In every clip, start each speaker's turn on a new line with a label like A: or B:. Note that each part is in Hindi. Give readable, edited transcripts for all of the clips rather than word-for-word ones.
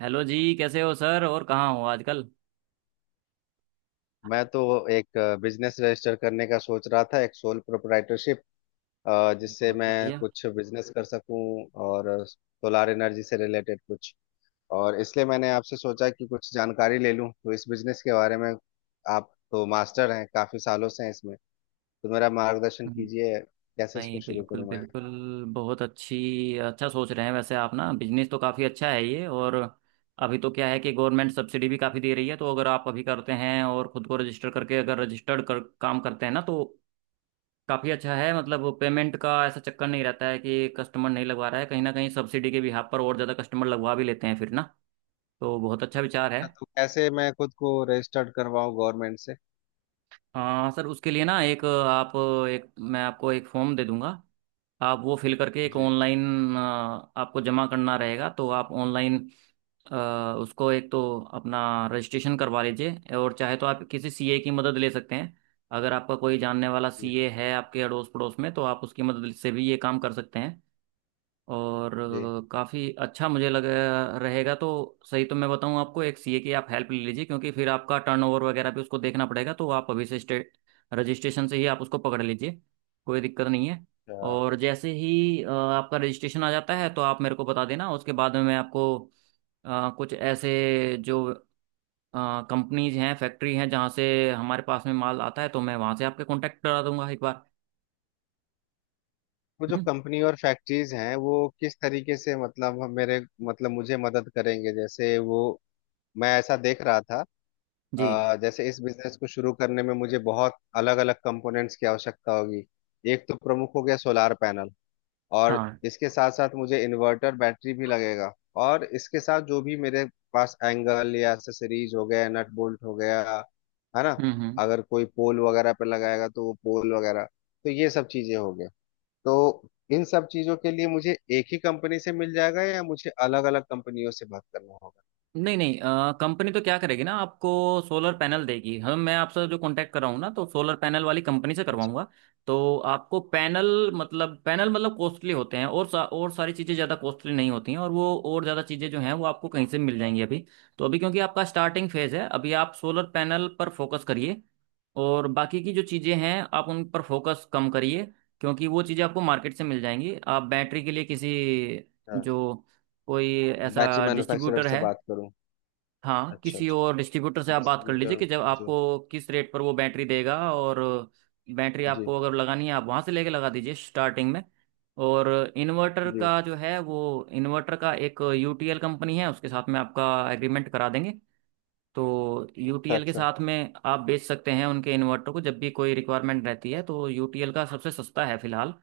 A: हेलो जी, कैसे हो सर? और कहाँ हो आजकल?
B: मैं तो एक बिजनेस रजिस्टर करने का सोच रहा था। एक सोल प्रोप्राइटरशिप जिससे
A: बहुत
B: मैं
A: बढ़िया।
B: कुछ बिजनेस कर सकूं और सोलार एनर्जी से रिलेटेड कुछ। और इसलिए मैंने आपसे सोचा कि कुछ जानकारी ले लूं तो इस बिजनेस के बारे में। आप तो मास्टर हैं, काफी सालों से हैं इसमें, तो मेरा मार्गदर्शन
A: हम्म।
B: कीजिए। कैसे इसको
A: नहीं,
B: शुरू
A: बिल्कुल
B: करूं मैं?
A: बिल्कुल। बहुत अच्छी अच्छा सोच रहे हैं वैसे आप ना, बिजनेस तो काफ़ी अच्छा है ये। और अभी तो क्या है कि गवर्नमेंट सब्सिडी भी काफ़ी दे रही है, तो अगर आप अभी करते हैं और खुद को रजिस्टर करके, अगर रजिस्टर्ड कर काम करते हैं ना, तो काफ़ी अच्छा है। मतलब पेमेंट का ऐसा चक्कर नहीं रहता है कि कस्टमर नहीं लगवा रहा है, कहीं ना कहीं सब्सिडी के बिहाफ पर और ज़्यादा कस्टमर लगवा भी लेते हैं फिर ना। तो बहुत अच्छा विचार है।
B: अच्छा, तो कैसे मैं खुद को रजिस्टर्ड करवाऊं गवर्नमेंट से?
A: हाँ सर, उसके लिए ना, एक आप, एक मैं आपको एक फॉर्म दे दूंगा। आप वो फिल करके, एक
B: जी
A: ऑनलाइन आपको जमा करना रहेगा, तो आप ऑनलाइन उसको एक तो अपना रजिस्ट्रेशन करवा लीजिए। और चाहे तो आप किसी सीए की मदद ले सकते हैं। अगर आपका कोई जानने वाला
B: जी
A: सीए है आपके अड़ोस पड़ोस में, तो आप उसकी मदद से भी ये काम कर सकते हैं। और
B: जी।
A: काफ़ी अच्छा मुझे लग रहेगा तो सही। तो मैं बताऊं आपको, एक सीए की आप हेल्प ले लीजिए, क्योंकि फिर आपका टर्नओवर वगैरह भी उसको देखना पड़ेगा, तो आप अभी से स्टेट रजिस्ट्रेशन से ही आप उसको पकड़ लीजिए। कोई दिक्कत नहीं है।
B: अच्छा,
A: और जैसे ही आपका रजिस्ट्रेशन आ जाता है, तो आप मेरे को बता देना, उसके बाद में मैं आपको कुछ ऐसे जो कंपनीज हैं, फैक्ट्री हैं, जहाँ से हमारे पास में माल आता है, तो मैं वहाँ से आपके कांटेक्ट करा दूंगा एक बार।
B: वो जो
A: हम्म।
B: कंपनी और फैक्ट्रीज हैं वो किस तरीके से, मतलब मेरे मतलब मुझे मदद करेंगे? जैसे वो, मैं ऐसा देख रहा था।
A: जी।
B: जैसे इस बिजनेस को शुरू करने में मुझे बहुत अलग अलग कंपोनेंट्स की आवश्यकता होगी। एक तो प्रमुख हो गया सोलार पैनल, और
A: हाँ।
B: इसके साथ साथ मुझे इन्वर्टर बैटरी भी लगेगा। और इसके साथ जो भी मेरे पास एंगल या एक्सेसरीज हो गया, नट बोल्ट हो गया, है ना।
A: हम्म।
B: अगर कोई पोल वगैरह पे लगाएगा तो वो पोल वगैरह, तो ये सब चीजें हो गई तो इन सब चीजों के लिए मुझे एक ही कंपनी से मिल जाएगा या मुझे अलग अलग कंपनियों से बात करना होगा?
A: नहीं नहीं, कंपनी तो क्या करेगी ना आपको, सोलर पैनल देगी। हम, मैं आपसे जो कांटेक्ट कर रहा हूँ ना, तो सोलर पैनल वाली कंपनी से
B: अच्छा।
A: करवाऊंगा। तो आपको पैनल मतलब, पैनल मतलब कॉस्टली होते हैं, और और सारी चीज़ें ज़्यादा कॉस्टली नहीं होती हैं। और वो और ज़्यादा चीज़ें जो हैं, वो आपको कहीं से मिल जाएंगी अभी। तो अभी क्योंकि आपका स्टार्टिंग फेज़ है, अभी आप सोलर पैनल पर फोकस करिए। और बाकी की जो चीज़ें हैं, आप उन पर फोकस कम करिए, क्योंकि वो चीज़ें आपको मार्केट से मिल जाएंगी। आप बैटरी के लिए किसी,
B: हाँ,
A: जो कोई
B: बैटरी
A: ऐसा
B: मैन्युफैक्चरर
A: डिस्ट्रीब्यूटर
B: से
A: है।
B: बात करूं?
A: हाँ,
B: अच्छा
A: किसी और
B: अच्छा,
A: डिस्ट्रीब्यूटर से आप बात कर लीजिए
B: डिस्ट्रीब्यूटर।
A: कि जब
B: जी
A: आपको किस रेट पर वो बैटरी देगा। और बैटरी
B: जी
A: आपको अगर लगानी है, आप वहाँ से लेके लगा दीजिए स्टार्टिंग में। और इन्वर्टर
B: जी।
A: का जो है, वो इन्वर्टर का एक यूटीएल कंपनी है, उसके साथ में आपका एग्रीमेंट करा देंगे। तो
B: अच्छा
A: यूटीएल के
B: अच्छा।
A: साथ में आप बेच सकते हैं उनके इन्वर्टर को, जब भी कोई रिक्वायरमेंट रहती है। तो यूटीएल का सबसे सस्ता है फिलहाल।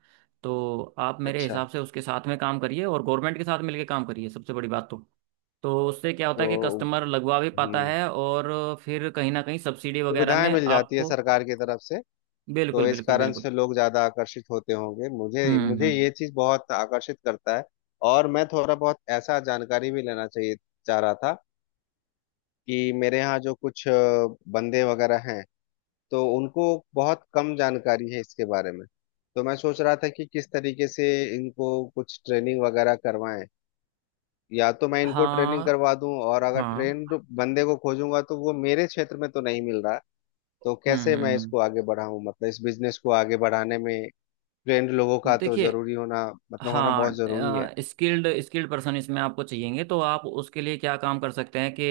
A: तो आप मेरे
B: अच्छा।
A: हिसाब से उसके साथ में काम करिए, और गवर्नमेंट के साथ मिलके काम करिए, सबसे बड़ी बात तो। तो उससे क्या होता है कि
B: तो
A: कस्टमर लगवा भी पाता
B: हम्म,
A: है। और फिर कहीं ना कहीं सब्सिडी वगैरह
B: सुविधाएं
A: में
B: मिल जाती है
A: आपको।
B: सरकार की तरफ से। तो
A: बिल्कुल
B: इस
A: बिल्कुल
B: कारण
A: बिल्कुल।
B: से लोग ज्यादा आकर्षित होते होंगे। मुझे मुझे
A: हम्म।
B: ये चीज बहुत आकर्षित करता है। और मैं थोड़ा बहुत ऐसा जानकारी भी लेना चाहिए, चाह रहा था। कि मेरे यहाँ जो कुछ बंदे वगैरह हैं, तो उनको बहुत कम जानकारी है इसके बारे में। तो मैं सोच रहा था कि किस तरीके से इनको कुछ ट्रेनिंग वगैरह करवाएं, या तो मैं इनको ट्रेनिंग
A: हाँ
B: करवा दूं, और अगर
A: हाँ।
B: ट्रेन बंदे को खोजूंगा तो वो मेरे क्षेत्र में तो नहीं मिल रहा। तो कैसे मैं
A: हम्म।
B: इसको आगे बढ़ाऊं, मतलब इस बिजनेस को आगे बढ़ाने में। ट्रेंड लोगों का तो
A: देखिए।
B: जरूरी होना, मतलब होना बहुत
A: हाँ,
B: जरूरी है।
A: स्किल्ड स्किल्ड पर्सन इसमें आपको चाहिएंगे। तो आप उसके लिए क्या काम कर सकते हैं कि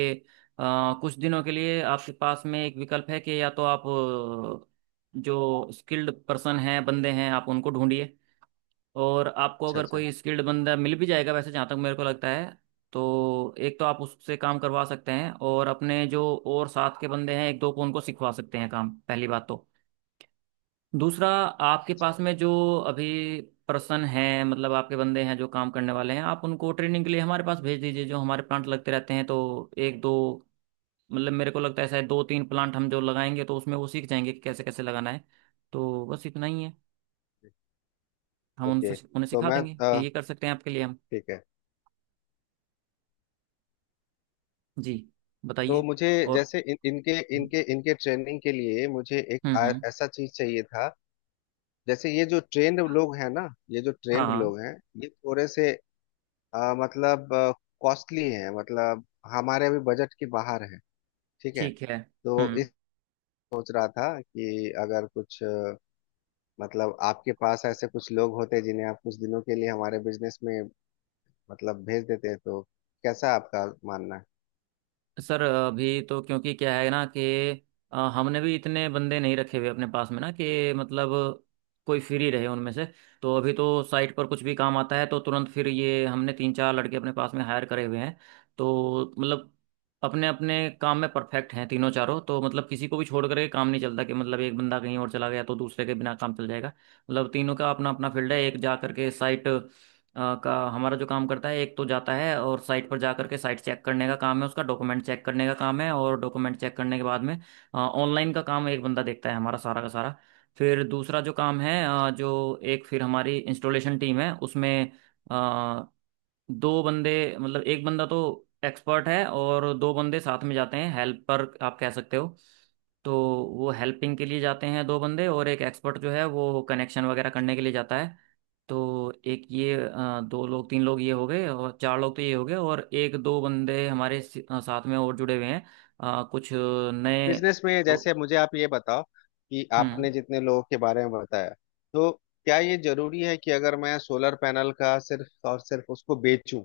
A: कुछ दिनों के लिए आपके पास में एक विकल्प है, कि या तो आप जो स्किल्ड पर्सन हैं, बंदे हैं, आप उनको ढूंढिए। और आपको
B: अच्छा
A: अगर
B: अच्छा।
A: कोई स्किल्ड बंदा मिल भी जाएगा वैसे, जहाँ तक मेरे को लगता है, तो एक तो आप उससे काम करवा सकते हैं, और अपने जो और साथ के बंदे हैं एक दो को, उनको सिखवा सकते हैं काम, पहली बात तो। दूसरा, आपके
B: अच्छा।
A: पास में जो अभी पर्सन है, मतलब आपके बंदे हैं जो काम करने वाले हैं, आप उनको ट्रेनिंग के लिए हमारे पास भेज दीजिए, जो हमारे प्लांट लगते रहते हैं, तो एक दो, मतलब मेरे को लगता है शायद दो तीन प्लांट हम जो लगाएंगे, तो उसमें वो सीख जाएंगे कि कैसे कैसे लगाना है। तो बस इतना ही है। हम उनसे
B: ओके,
A: उन्हें
B: तो
A: सिखा
B: मैं
A: देंगे कि ये कर सकते हैं आपके लिए हम।
B: ठीक है।
A: जी
B: तो
A: बताइए।
B: मुझे,
A: और
B: जैसे इन, इनके
A: हम्म
B: इनके इनके ट्रेनिंग के लिए मुझे एक
A: हम्म।
B: ऐसा चीज चाहिए था। जैसे ये जो ट्रेंड लोग हैं ना, ये जो
A: हाँ
B: ट्रेंड
A: हाँ।
B: लोग हैं, ये थोड़े से मतलब कॉस्टली हैं, मतलब हमारे अभी बजट के बाहर है। ठीक है,
A: ठीक है।
B: तो
A: हम्म।
B: इस सोच रहा था कि अगर कुछ मतलब आपके पास ऐसे कुछ लोग होते जिन्हें आप कुछ दिनों के लिए हमारे बिजनेस में मतलब भेज देते, तो कैसा आपका मानना है?
A: सर अभी तो क्योंकि क्या है ना कि हमने भी इतने बंदे नहीं रखे हुए अपने पास में ना, कि मतलब कोई फ्री रहे उनमें से। तो अभी तो साइट पर कुछ भी काम आता है तो तुरंत, फिर ये हमने तीन चार लड़के अपने पास में हायर करे हुए हैं। तो मतलब अपने अपने काम में परफेक्ट हैं तीनों चारों। तो मतलब किसी को भी छोड़ करके काम नहीं चलता कि मतलब एक बंदा कहीं और चला गया तो दूसरे के बिना काम चल जाएगा, मतलब तीनों का अपना अपना फील्ड है। एक जा करके साइट का हमारा जो काम करता है एक, तो जाता है और साइट पर जा करके साइट चेक करने का काम है उसका, डॉक्यूमेंट चेक करने का काम है, और डॉक्यूमेंट चेक करने के बाद में ऑनलाइन का काम एक बंदा देखता है हमारा सारा का सारा। फिर दूसरा जो काम है जो एक, फिर हमारी इंस्टॉलेशन टीम है, उसमें अ, दो बंदे, मतलब एक बंदा तो एक्सपर्ट है, और दो बंदे साथ में जाते हैं, हेल्पर आप कह सकते हो। तो वो हेल्पिंग के लिए जाते हैं दो बंदे, और एक एक्सपर्ट जो है वो कनेक्शन वगैरह करने के लिए जाता है। तो एक ये दो लोग तीन लोग ये हो गए, और चार लोग तो ये हो गए। और एक दो बंदे हमारे साथ में और जुड़े हुए हैं, कुछ नए
B: बिजनेस में
A: प्रो-
B: जैसे मुझे आप ये बताओ कि
A: हम्म
B: आपने जितने लोगों के बारे में बताया, तो क्या ये जरूरी है कि अगर मैं सोलर पैनल का सिर्फ और सिर्फ उसको बेचूं,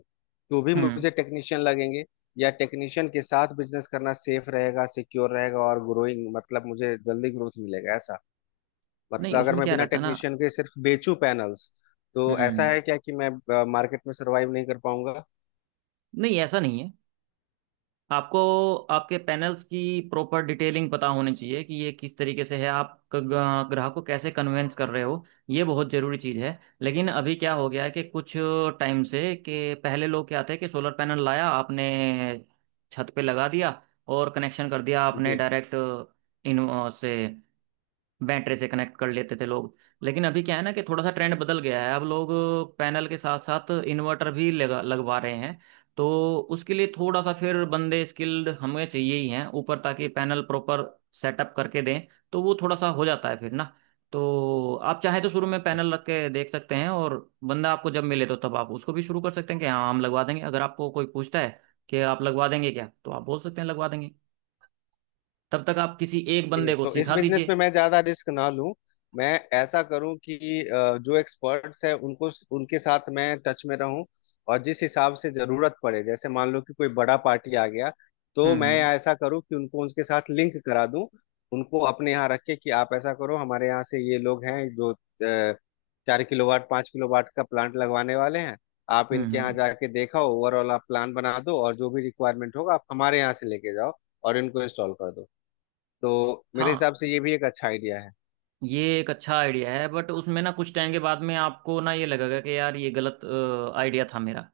B: तो भी
A: हम्म।
B: मुझे टेक्नीशियन लगेंगे? या टेक्नीशियन के साथ बिजनेस करना सेफ रहेगा, सिक्योर रहेगा और ग्रोइंग, मतलब मुझे जल्दी ग्रोथ मिलेगा ऐसा? मतलब
A: नहीं
B: अगर
A: उसमें
B: मैं
A: क्या
B: बिना
A: रहता है ना।
B: टेक्नीशियन के सिर्फ बेचूं पैनल्स, तो ऐसा
A: हम्म।
B: है क्या कि मैं मार्केट में सरवाइव नहीं कर पाऊंगा?
A: नहीं ऐसा नहीं है। आपको आपके पैनल्स की प्रॉपर डिटेलिंग पता होनी चाहिए कि ये किस तरीके से है, आप ग्राहक को कैसे कन्वेंस कर रहे हो। ये बहुत ज़रूरी चीज़ है। लेकिन अभी क्या हो गया है कि कुछ टाइम से, कि पहले लोग क्या थे कि सोलर पैनल लाया आपने, छत पे लगा दिया, और कनेक्शन कर दिया आपने
B: जी।
A: डायरेक्ट, इन से, बैटरी से कनेक्ट कर लेते थे लोग। लेकिन अभी क्या है ना कि थोड़ा सा ट्रेंड बदल गया है। अब लोग पैनल के साथ साथ इन्वर्टर भी लगा लगवा रहे हैं। तो उसके लिए थोड़ा सा फिर बंदे स्किल्ड हमें चाहिए ही हैं ऊपर, ताकि पैनल प्रॉपर सेटअप करके दें। तो वो थोड़ा सा हो जाता है फिर ना। तो आप चाहे तो शुरू में पैनल रख के देख सकते हैं, और बंदा आपको जब मिले तो तब आप उसको भी शुरू कर सकते हैं, कि हाँ हम लगवा देंगे। अगर आपको कोई पूछता है कि आप लगवा देंगे क्या, तो आप बोल सकते हैं लगवा देंगे। तब तक आप किसी एक
B: ये
A: बंदे को
B: तो, इस
A: सिखा
B: बिजनेस में
A: दीजिए।
B: मैं ज्यादा रिस्क ना लूं। मैं ऐसा करूं कि जो एक्सपर्ट्स हैं उनको, उनके साथ मैं टच में रहूं। और जिस हिसाब से जरूरत पड़े, जैसे मान लो कि कोई बड़ा पार्टी आ गया, तो
A: हम्म
B: मैं
A: हम्म
B: ऐसा करूं कि उनको, उनके साथ लिंक करा दूं। उनको अपने यहाँ रख के, कि आप ऐसा करो, हमारे यहाँ से ये लोग हैं जो 4 किलोवाट 5 किलोवाट का प्लांट लगवाने वाले हैं। आप इनके यहाँ
A: हम्म।
B: जाके देखा, ओवरऑल आप प्लान बना दो और जो भी रिक्वायरमेंट होगा आप हमारे यहाँ से लेके जाओ और इनको इंस्टॉल कर दो। तो मेरे
A: हाँ,
B: हिसाब से ये भी एक अच्छा आइडिया है।
A: ये एक अच्छा आइडिया है, बट उसमें ना कुछ टाइम के बाद में आपको ना ये लगेगा कि यार ये गलत आइडिया था मेरा।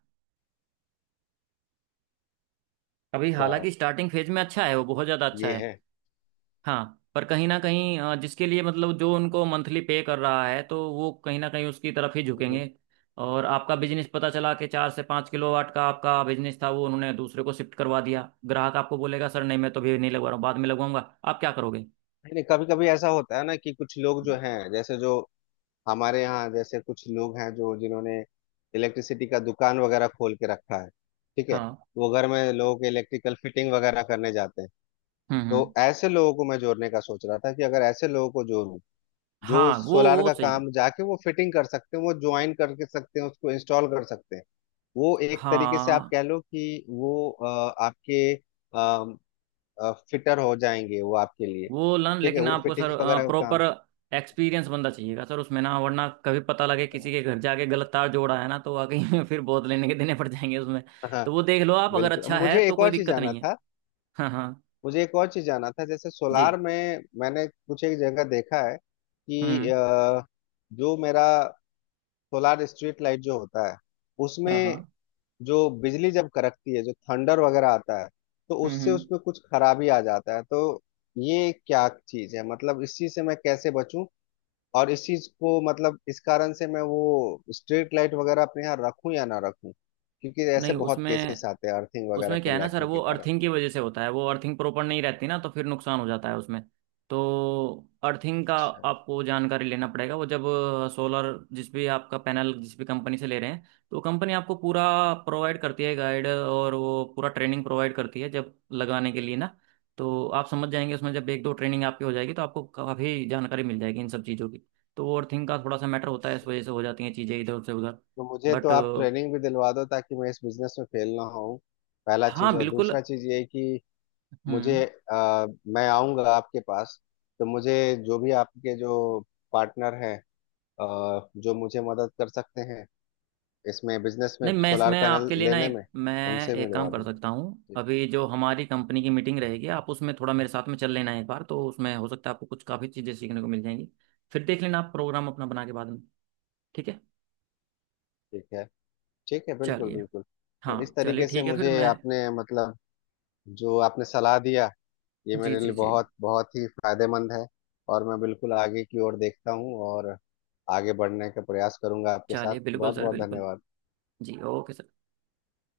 A: अभी
B: अच्छा,
A: हालांकि स्टार्टिंग फेज में अच्छा है, वो बहुत ज़्यादा अच्छा
B: ये
A: है।
B: है।
A: हाँ, पर कहीं ना कहीं जिसके लिए मतलब जो उनको मंथली पे कर रहा है, तो वो कहीं ना कहीं उसकी तरफ ही
B: हम्म।
A: झुकेंगे। और आपका बिजनेस पता चला कि 4 से 5 किलो वाट का आपका बिजनेस था, वो उन्होंने दूसरे को शिफ्ट करवा दिया। ग्राहक आपको बोलेगा सर नहीं, मैं तो अभी नहीं लगवा रहा हूँ, बाद में लगवाऊंगा। आप क्या करोगे?
B: नहीं नहीं, कभी कभी ऐसा होता है ना कि कुछ लोग जो हैं, जैसे जो हमारे यहाँ जैसे कुछ लोग हैं जो जिन्होंने इलेक्ट्रिसिटी का दुकान वगैरह खोल के रखा है, ठीक है।
A: हाँ।
B: वो घर में लोगों के इलेक्ट्रिकल फिटिंग वगैरह करने जाते हैं। तो
A: हम्म।
B: ऐसे लोगों को मैं जोड़ने का सोच रहा था कि अगर ऐसे लोगों को जोड़ूं जो
A: हाँ,
B: सोलार
A: वो
B: का
A: सही कर।
B: काम जाके वो फिटिंग कर सकते हैं, वो ज्वाइन करके सकते हैं, उसको इंस्टॉल कर सकते हैं। वो एक तरीके से आप
A: हाँ,
B: कह लो कि वो आपके फिटर हो जाएंगे, वो आपके लिए
A: वो लर्न,
B: ठीक है
A: लेकिन
B: वो
A: आपको सर
B: फिटिंग्स वगैरह का
A: प्रॉपर
B: काम।
A: एक्सपीरियंस बंदा चाहिएगा सर उसमें ना, वरना कभी पता लगे किसी के घर जाके गलत तार जोड़ा है ना, तो वाकई फिर बहुत लेने के देने पड़ जाएंगे उसमें।
B: हाँ
A: तो वो देख लो आप, अगर
B: बिल्कुल,
A: अच्छा है
B: मुझे
A: तो
B: एक
A: कोई
B: और चीज
A: दिक्कत
B: जाना
A: नहीं है।
B: था।
A: हाँ हाँ।
B: मुझे एक और चीज जाना था, जैसे
A: जी।
B: सोलार में मैंने कुछ एक जगह देखा है कि
A: हम्म।
B: जो मेरा सोलार स्ट्रीट लाइट जो होता है
A: हाँ
B: उसमें,
A: हाँ।
B: जो बिजली जब कड़कती है, जो थंडर वगैरह आता है, तो उससे
A: हम्म।
B: उसमें कुछ खराबी आ जाता है। तो ये क्या चीज है? मतलब इस चीज से मैं कैसे बचूं, और इस चीज को मतलब इस कारण से मैं वो स्ट्रीट लाइट वगैरह अपने यहाँ रखूं या ना रखूं? क्योंकि
A: नहीं
B: ऐसे बहुत केसेस
A: उसमें,
B: आते हैं अर्थिंग वगैरह
A: उसमें क्या
B: के
A: है ना सर,
B: लैकिंग
A: वो
B: के कारण।
A: अर्थिंग की वजह से होता है। वो अर्थिंग प्रॉपर नहीं रहती ना, तो फिर नुकसान हो जाता है उसमें। तो अर्थिंग का
B: अच्छा,
A: आपको जानकारी लेना पड़ेगा। वो जब सोलर जिस भी आपका पैनल जिस भी कंपनी से ले रहे हैं, तो कंपनी आपको पूरा प्रोवाइड करती है गाइड, और वो पूरा ट्रेनिंग प्रोवाइड करती है जब लगाने के लिए ना। तो आप समझ जाएंगे उसमें, जब एक दो ट्रेनिंग आपकी हो जाएगी, तो आपको काफ़ी जानकारी मिल जाएगी इन सब चीज़ों की। तो वो अर्थिंग का थोड़ा सा मैटर होता है, इस वजह से हो जाती हैं चीज़ें इधर से उधर।
B: तो मुझे
A: बट।
B: तो आप ट्रेनिंग भी दिलवा दो ताकि मैं इस बिजनेस में फेल ना हो, पहला
A: हाँ
B: चीज। और
A: बिल्कुल।
B: दूसरा चीज ये कि
A: हम्म।
B: मुझे मैं आऊंगा आपके पास तो मुझे जो भी आपके जो पार्टनर हैं, जो मुझे मदद कर सकते हैं इसमें बिजनेस में,
A: नहीं मैं
B: सोलार
A: इसमें
B: पैनल
A: आपके लिए ना,
B: लेने
A: एक
B: में,
A: मैं
B: उनसे
A: एक
B: मिलवा
A: काम कर सकता हूँ,
B: दीजिए। ठीक।
A: अभी जो हमारी कंपनी की मीटिंग रहेगी, आप उसमें थोड़ा मेरे साथ में चल लेना एक बार। तो उसमें हो सकता है आपको कुछ काफ़ी चीज़ें सीखने को मिल जाएंगी। फिर देख लेना आप प्रोग्राम अपना बना के बाद में। ठीक है।
B: ठीक है। ठीक है, बिल्कुल
A: चलिए।
B: बिल्कुल। तो
A: हाँ
B: इस
A: चलिए,
B: तरीके से
A: ठीक है। फिर
B: मुझे
A: मैं।
B: आपने, मतलब जो आपने सलाह दिया, ये
A: जी
B: मेरे लिए
A: जी जी।
B: बहुत बहुत ही फायदेमंद है। और मैं बिल्कुल आगे की ओर देखता हूँ और आगे बढ़ने का प्रयास करूंगा आपके साथ।
A: चलिए बिल्कुल
B: बहुत
A: सर
B: बहुत
A: बिल्कुल।
B: धन्यवाद।
A: जी ओके सर।